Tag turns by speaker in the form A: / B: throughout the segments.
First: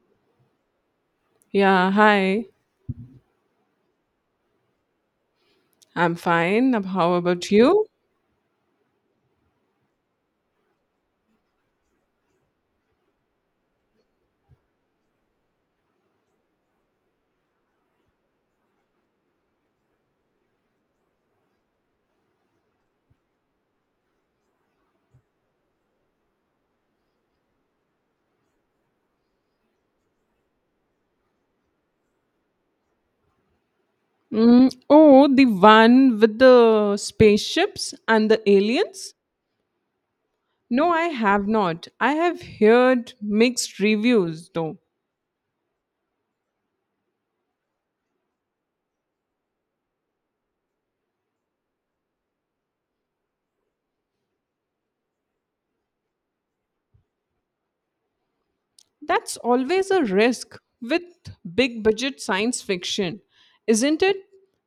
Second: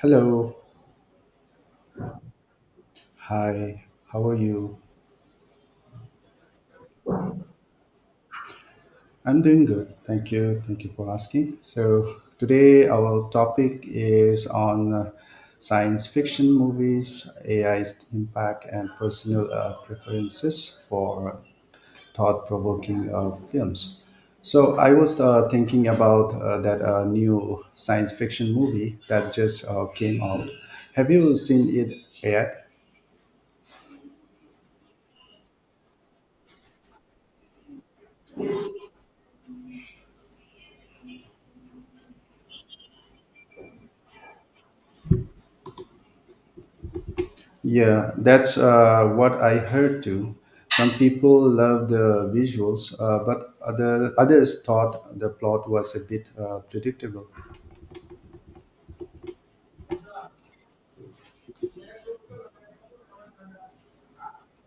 A: Hello.
B: Yeah, hi.
A: Hi. How are you?
B: I'm fine. How about you?
A: I'm doing good. Thank you. Thank you for asking. So, today our topic is on science fiction movies, AI's impact, and personal preferences for thought provoking films. So, I was thinking about that new science fiction movie that just came out. Have you seen it yet?
B: Mm, oh, the one with the spaceships and the aliens? No, I have not. I have heard mixed reviews, though.
A: Yeah, that's what I heard too. Some people loved the visuals, but others thought the plot was a bit predictable.
B: That's always a risk with big budget science fiction, isn't it?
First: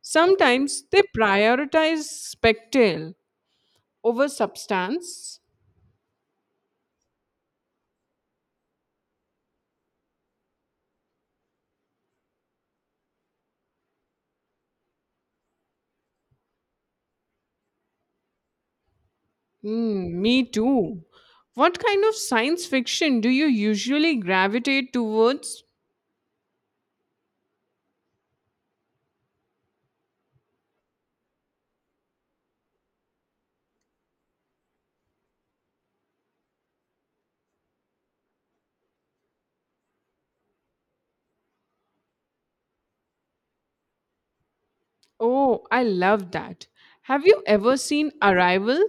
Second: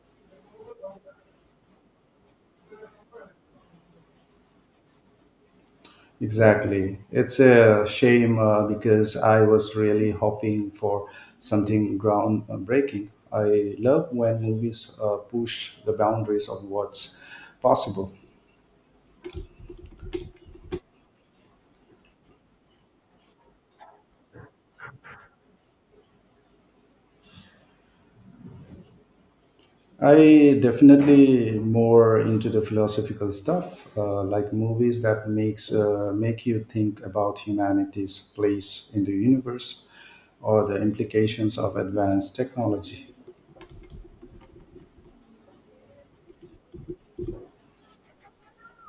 B: Sometimes they prioritize spectacle over substance.
A: Exactly. It's a shame because I was really hoping for something groundbreaking. I love when movies push the boundaries of what's possible.
B: Mm, me too. What kind of science fiction do you usually gravitate towards?
A: I definitely more into the philosophical stuff, like movies that make you think about humanity's place in the universe, or the implications of advanced technology.
B: Oh, I love that. Have you ever seen Arrival?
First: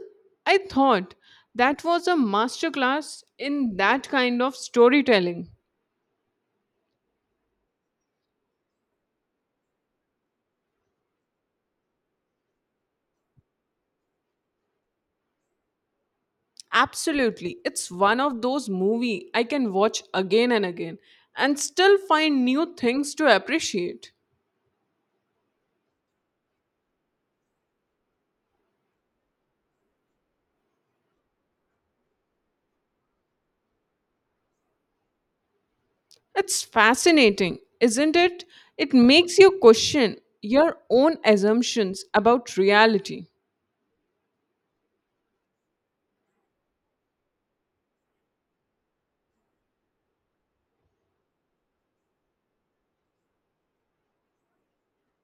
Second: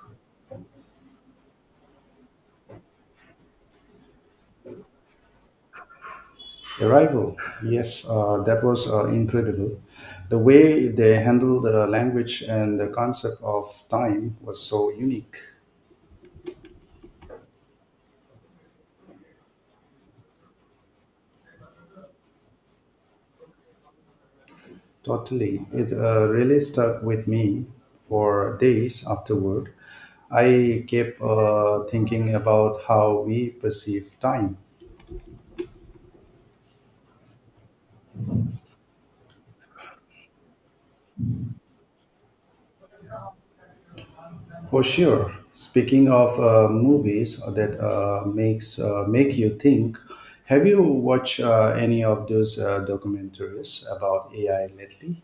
B: I thought that was a masterclass in that kind of storytelling.
A: Arrival, yes, that was incredible. The way they handled the language and the concept of time was so unique.
B: Absolutely. It's one of those movies I can watch again and again and still find new things to appreciate.
A: Totally. It really stuck with me for days afterward. I kept thinking about how we perceive time.
B: It's fascinating, isn't it? It makes you question your own assumptions about reality.
A: For sure. Speaking of movies that make you think, have you watched any of those documentaries about AI lately?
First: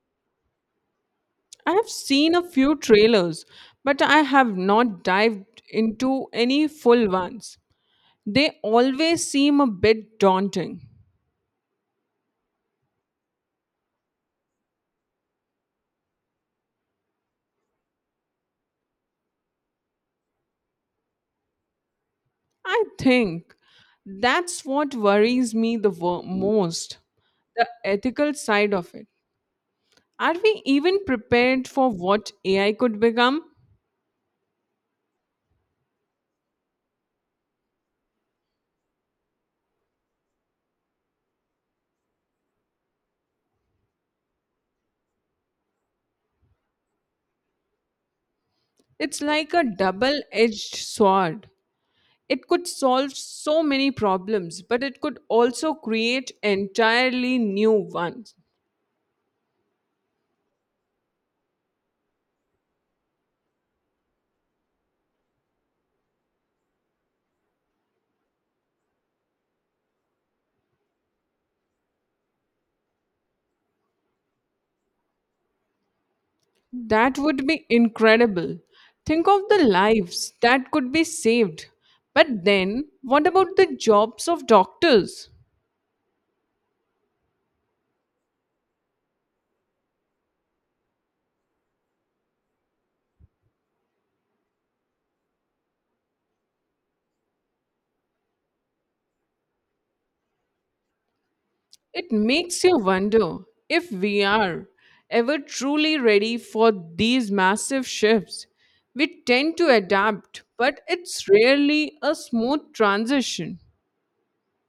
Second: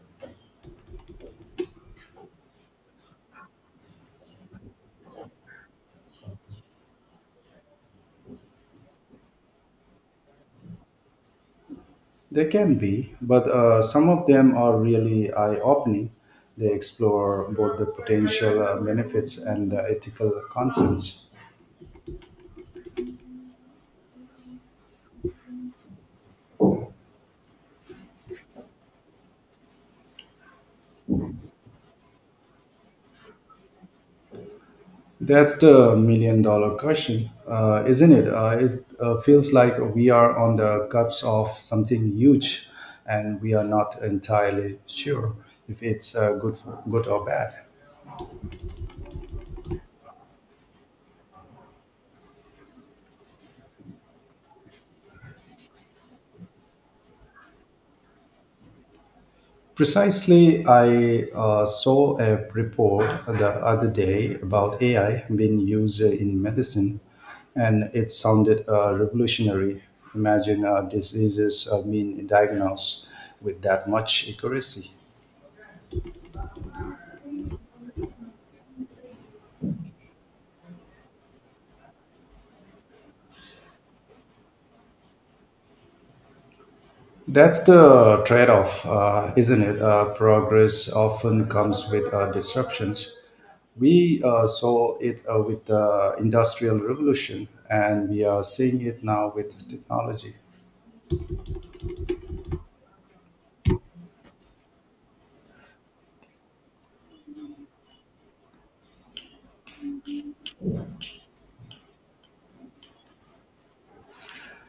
B: I have seen a few trailers, but I have not dived into any full ones. They always seem a bit daunting.
A: They can be, but some of them are really eye-opening. They explore both the potential benefits and the ethical concerns.
B: I think that's what worries me the most, the ethical side of it. Are we even prepared for what AI could become?
A: That's the million dollar question, isn't it? It feels like we are on the cusp of something huge and we are not entirely sure if it's good or bad.
B: It's like a double edged sword. It could solve so many problems, but it could also create entirely new ones.
A: Precisely, I saw a report the other day about AI being used in medicine and it sounded revolutionary. Imagine diseases being diagnosed with that much accuracy.
B: That would be incredible. Think of the lives that could be saved. But then, what about the jobs of doctors?
A: That's the trade off, isn't it? Progress often comes with disruptions. We saw it with the Industrial Revolution, and we are seeing it now with technology.
B: It makes you wonder if we are ever truly ready for these massive shifts. We tend to adapt, but it's rarely a smooth transition.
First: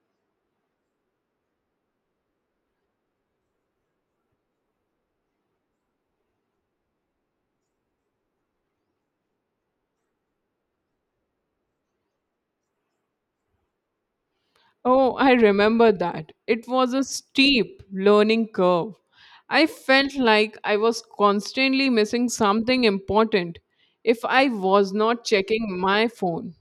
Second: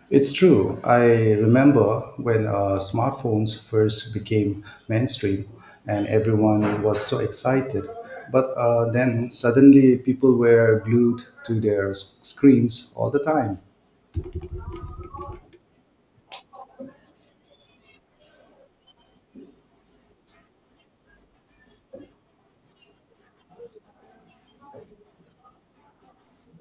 A: It's true. I remember when smartphones first became mainstream, and everyone was so excited. But then suddenly, people were glued to their screens all the time.
B: Oh, I remember that. It was a steep learning curve. I felt like I was constantly missing something important if I was not checking my phone.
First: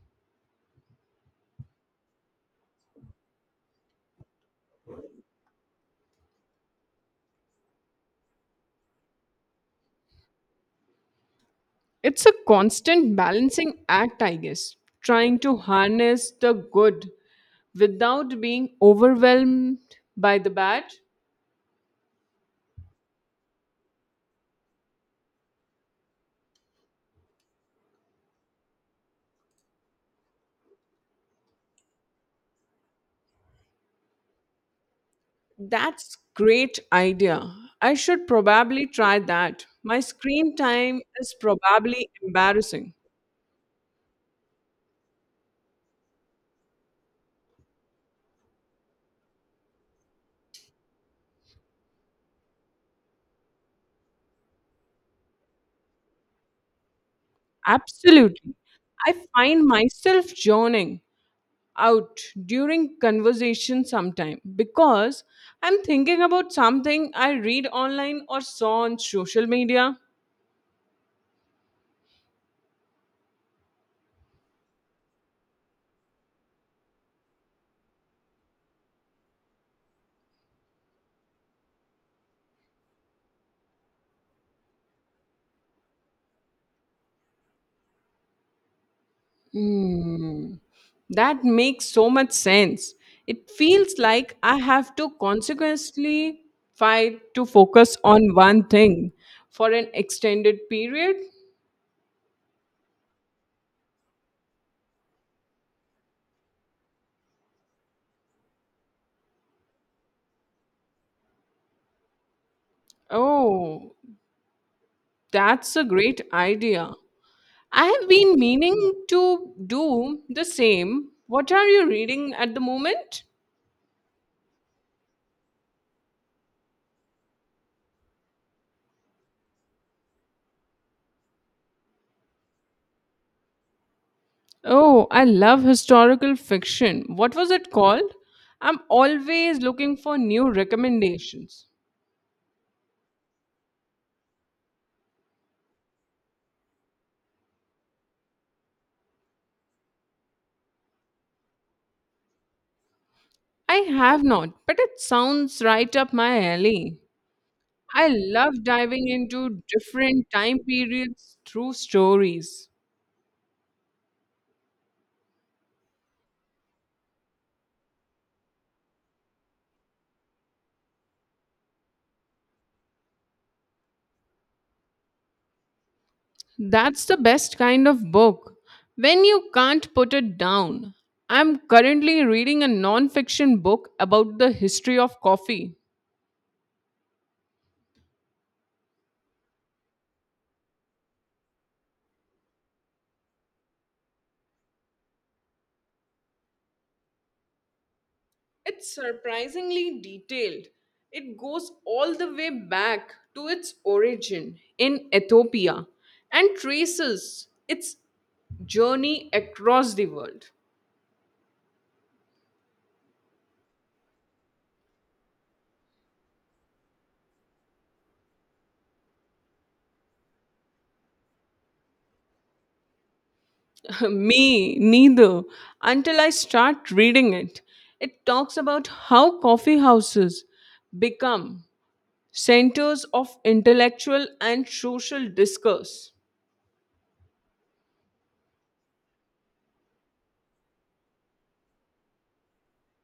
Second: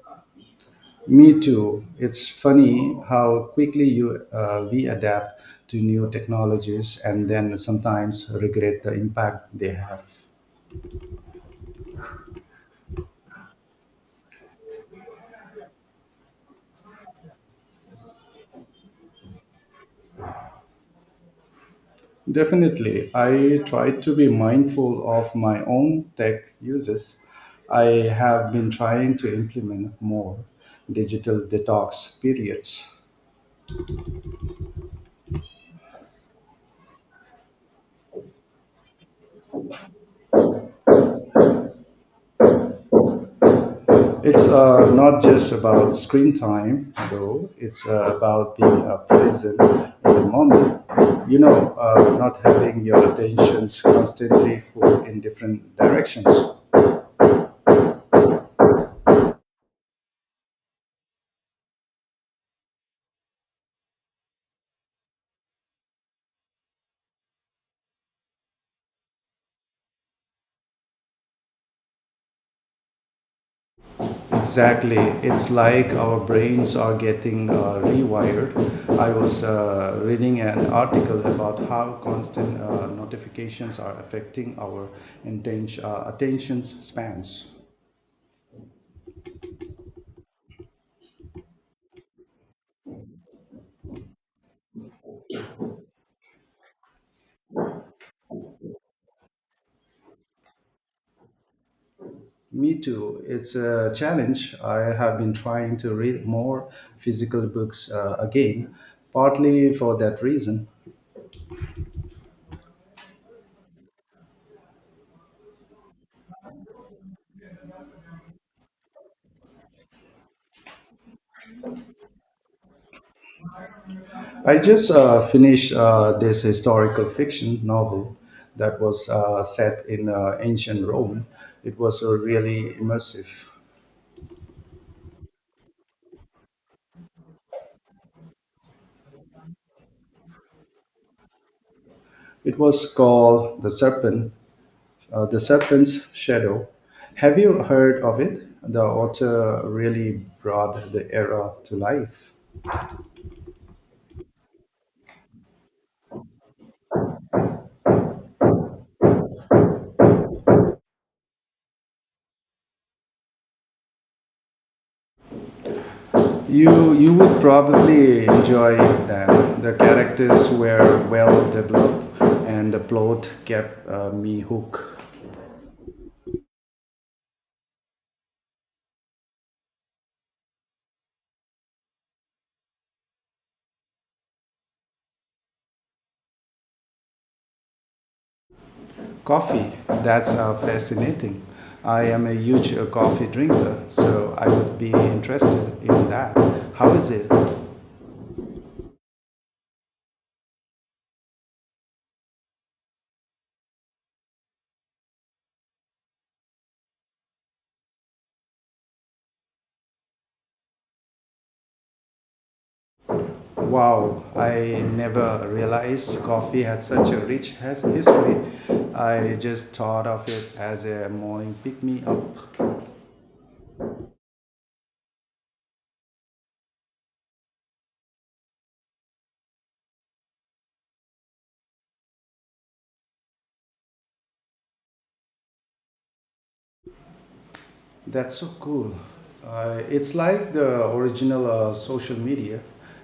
A: Me too. It's funny how quickly you we adapt to new technologies and then sometimes regret the impact they have.
B: It's a constant balancing act, I guess, trying to harness the good without being overwhelmed by the bad.
A: Definitely, I try to be mindful of my own tech uses. I have been trying to implement more digital detox periods.
B: That's great idea. I should probably try that. My screen time is probably embarrassing.
A: It's not just about screen time, though. It's about being present in the moment. You know, not having your attentions constantly put in different directions.
B: Absolutely. I find myself zoning out during conversation sometime because I'm thinking about something I read online or saw on social media.
A: Exactly. It's like our brains are getting rewired. I was reading an article about how constant notifications are affecting our attention spans.
B: Hmm. That makes so much sense. It feels like I have to consequently fight to focus on one thing for an extended period.
A: Me too. It's a challenge. I have been trying to read more physical books again, partly for that reason.
B: Oh, that's a great idea. I have been meaning to do the same. What are you reading at the moment?
A: I just finished this historical fiction novel that was set in ancient Rome. It was really immersive.
B: Oh, I love historical fiction. What was it called? I'm always looking for new recommendations.
A: It was called The Serpent's Shadow. Have you heard of it? The author really brought the era to life.
B: I have not, but it sounds right up my alley. I love diving into different time periods through stories.
A: You would probably enjoy that. The characters were well developed, and the plot kept me hooked.
B: That's the best kind of book. When you can't put it down. I'm currently reading a non-fiction book about the history of coffee.
A: Coffee, that's fascinating. I am a huge coffee drinker, so I would be interested in that. How is it?
B: It's surprisingly detailed. It goes all the way back to its origin in Ethiopia and traces its journey across the world.
A: Wow, I never realized coffee had such a rich history. I just thought of it as a morning pick me up.
B: Me neither, until I start reading it. It talks about how coffee houses become centers of intellectual and social discourse.
A: That's so cool. It's like the original social media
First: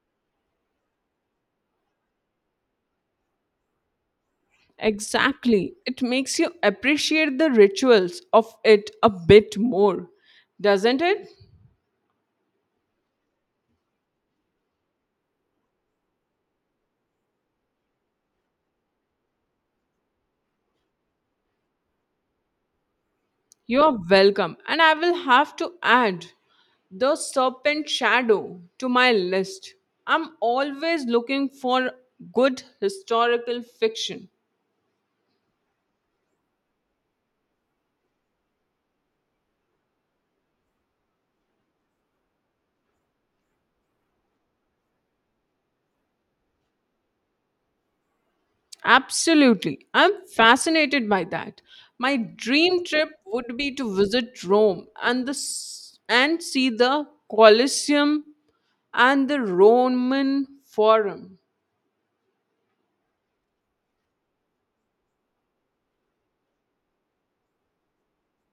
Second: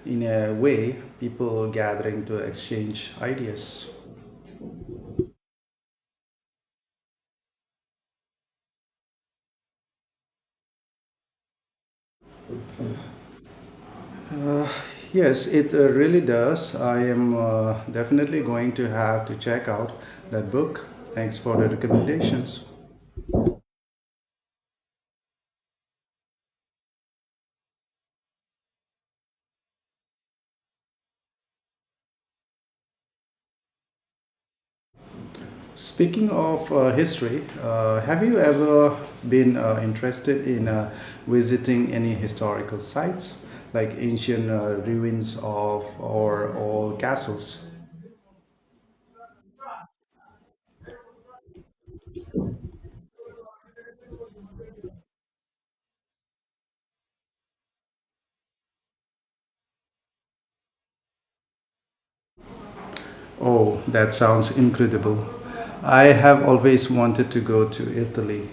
A: in a way, people gathering to exchange ideas.
B: Exactly. It makes you appreciate the rituals of it a bit more, doesn't it?
A: Uh, yes, it really does. I am definitely going to have to check out that book. Thanks for the recommendations.
B: You are welcome. And I will have to add the Serpent Shadow to my list. I'm always looking for good historical fiction.
A: Speaking of history, have you ever been interested in visiting any historical sites like ancient ruins of or old castles?
B: Absolutely. I'm fascinated by that. My dream trip would be to visit Rome and and see the Colosseum and the Roman Forum.
A: Oh, that sounds incredible. I have always wanted to go to Italy.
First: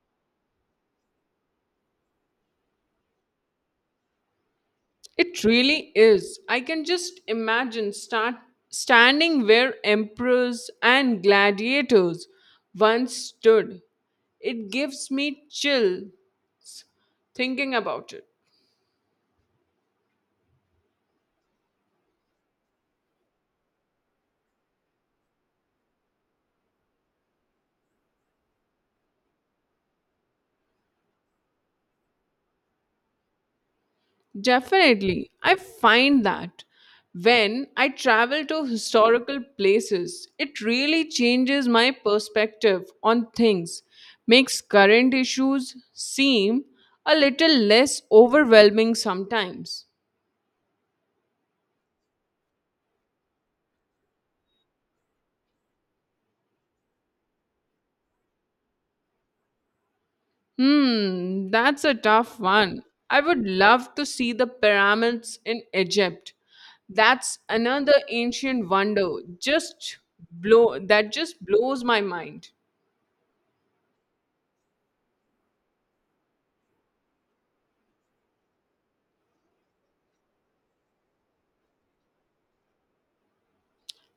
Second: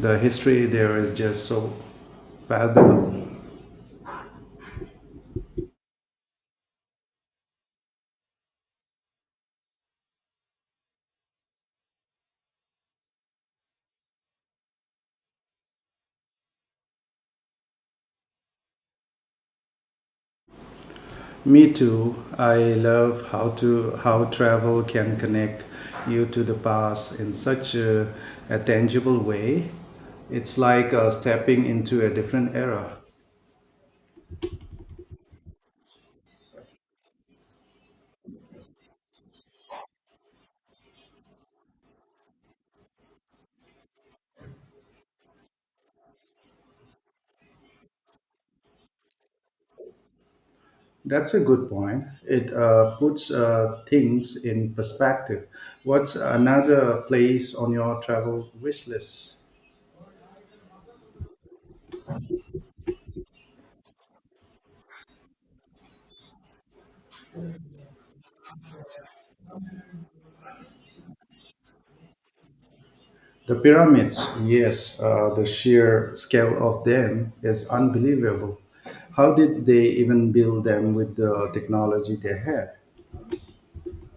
A: The history there is just so palpable.
B: It really is. I can just imagine start standing where emperors and gladiators once stood. It gives me chill thinking about it.
A: Me too. I love how travel can connect you to the past in such a tangible way. It's like stepping into a different era.
B: Definitely. I find that when I travel to historical places, it really changes my perspective on things, makes current issues seem a little less overwhelming sometimes.
A: That's a good point. It puts things in perspective. What's another place on your travel wish list?
B: Hmm, that's a tough one. I would love to see the pyramids in Egypt. That's another ancient wonder. Just just blows my mind.
A: The pyramids, yes, the sheer scale of them is unbelievable. How did they even build them with the technology they had?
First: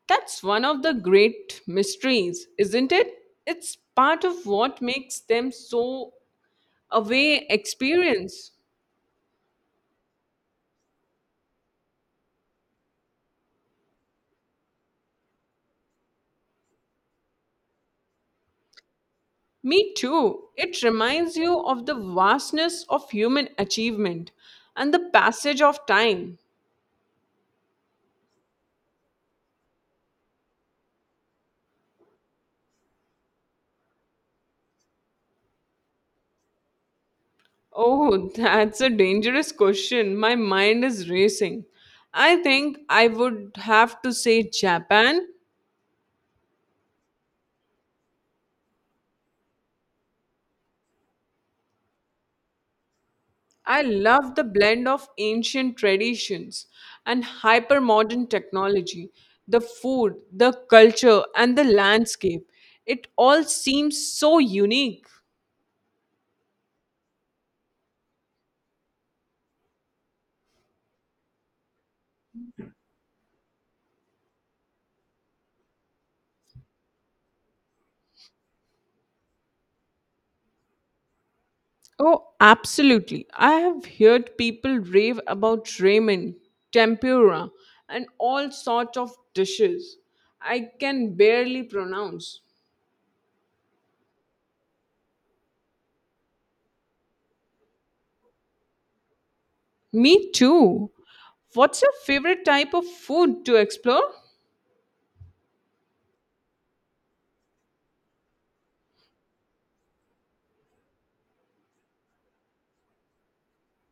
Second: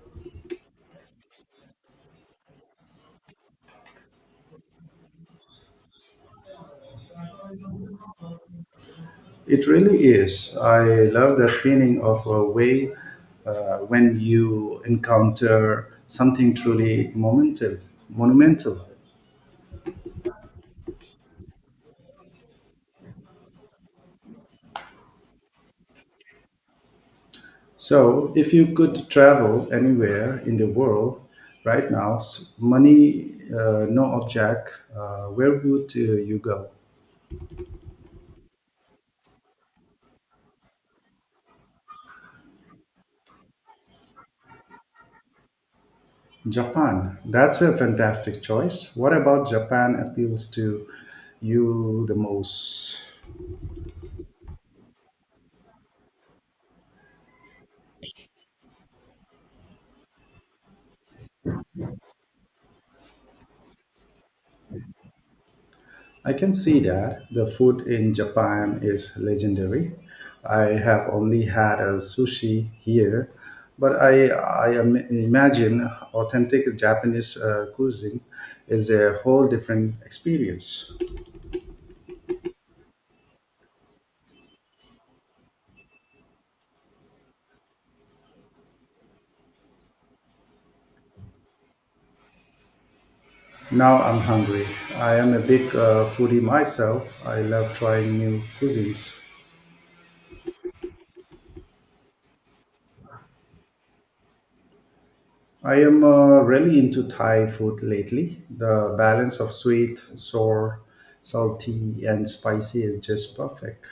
B: That's one of the great mysteries, isn't it? It's part of what makes them so away experience.
A: It really is. I love that feeling of a way when you encounter something truly monumental. Monumental.
B: Me too. It reminds you of the vastness of human achievement and the passage of time.
A: So, if you could travel anywhere in the world right now, money, no object, where would you go?
B: Oh, that's a dangerous question. My mind is racing. I think I would have to say Japan.
A: Japan. That's a fantastic choice. What about Japan appeals to you the most?
B: I love the blend of ancient traditions and hyper modern technology, the food, the culture, and the landscape. It all seems so unique.
A: I can see that the food in Japan is legendary. I have only had a sushi here, but I imagine authentic Japanese cuisine is a whole different experience.
B: Oh, absolutely. I have heard people rave about ramen, tempura, and all sorts of dishes I can barely pronounce.
A: Now I'm hungry. I am a big foodie myself. I love trying new cuisines.
B: Me too. What's your favorite type of food to explore?
A: I am really into Thai food lately. The balance of sweet, sour, salty, and spicy is just perfect.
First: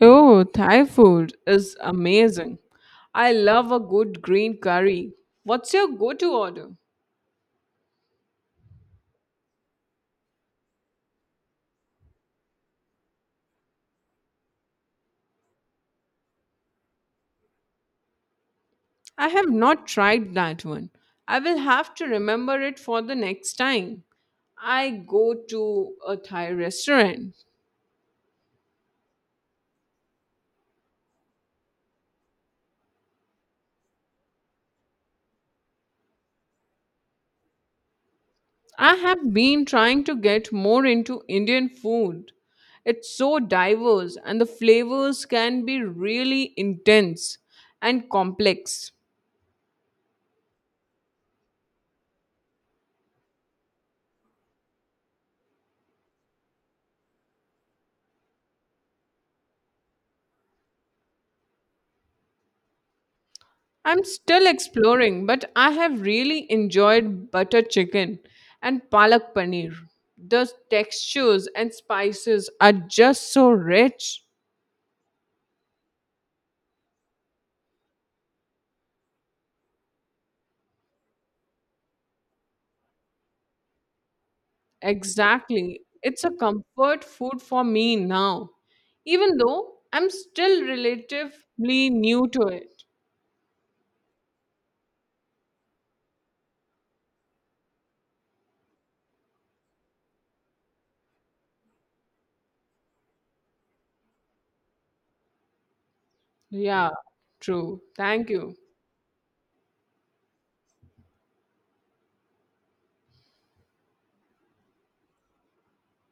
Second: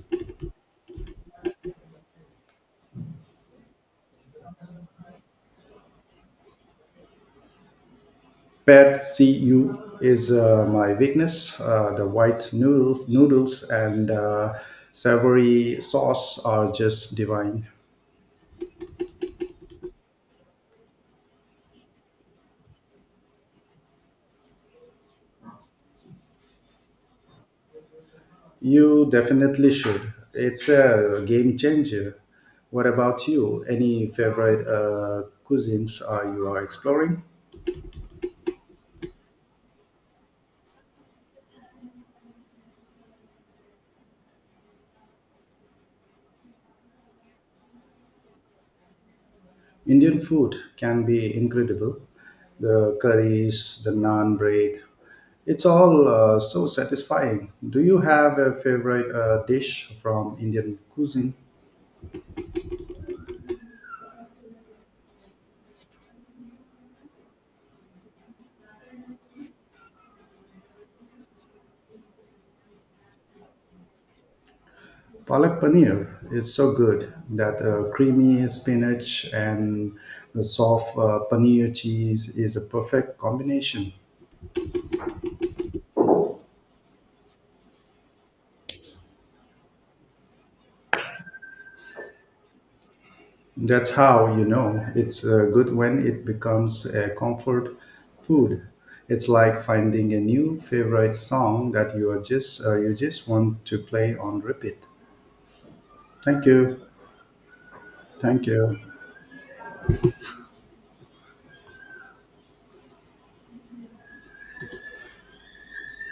B: Oh, Thai food is amazing. I love a good green curry. What's your go to order?
A: Pad see ew is my weakness. The white noodles and savory sauce are just divine.
B: I have not tried that one. I will have to remember it for the next time I go to a Thai restaurant.
A: You definitely should. It's a game changer. What about you? Any favorite cuisines are exploring?
B: I have been trying to get more into Indian food. It's so diverse, and the flavors can be really intense and complex.
A: Indian food can be incredible. The curries, the naan bread, it's all so satisfying. Do you have a favorite dish from Indian cuisine?
B: I'm still exploring, but I have really enjoyed butter chicken and palak paneer. The textures and spices are just so rich.
A: Palak paneer is so good. That creamy spinach and the soft paneer cheese is a perfect combination.
B: Exactly. It's a comfort food for me now, even though I'm still relatively new to it.
A: That's how you know it's good when it becomes a comfort food. It's like finding a new favorite song that you just want to play on repeat. Thank you.
B: Yeah, true. Thank
A: Thank
B: you.
A: you.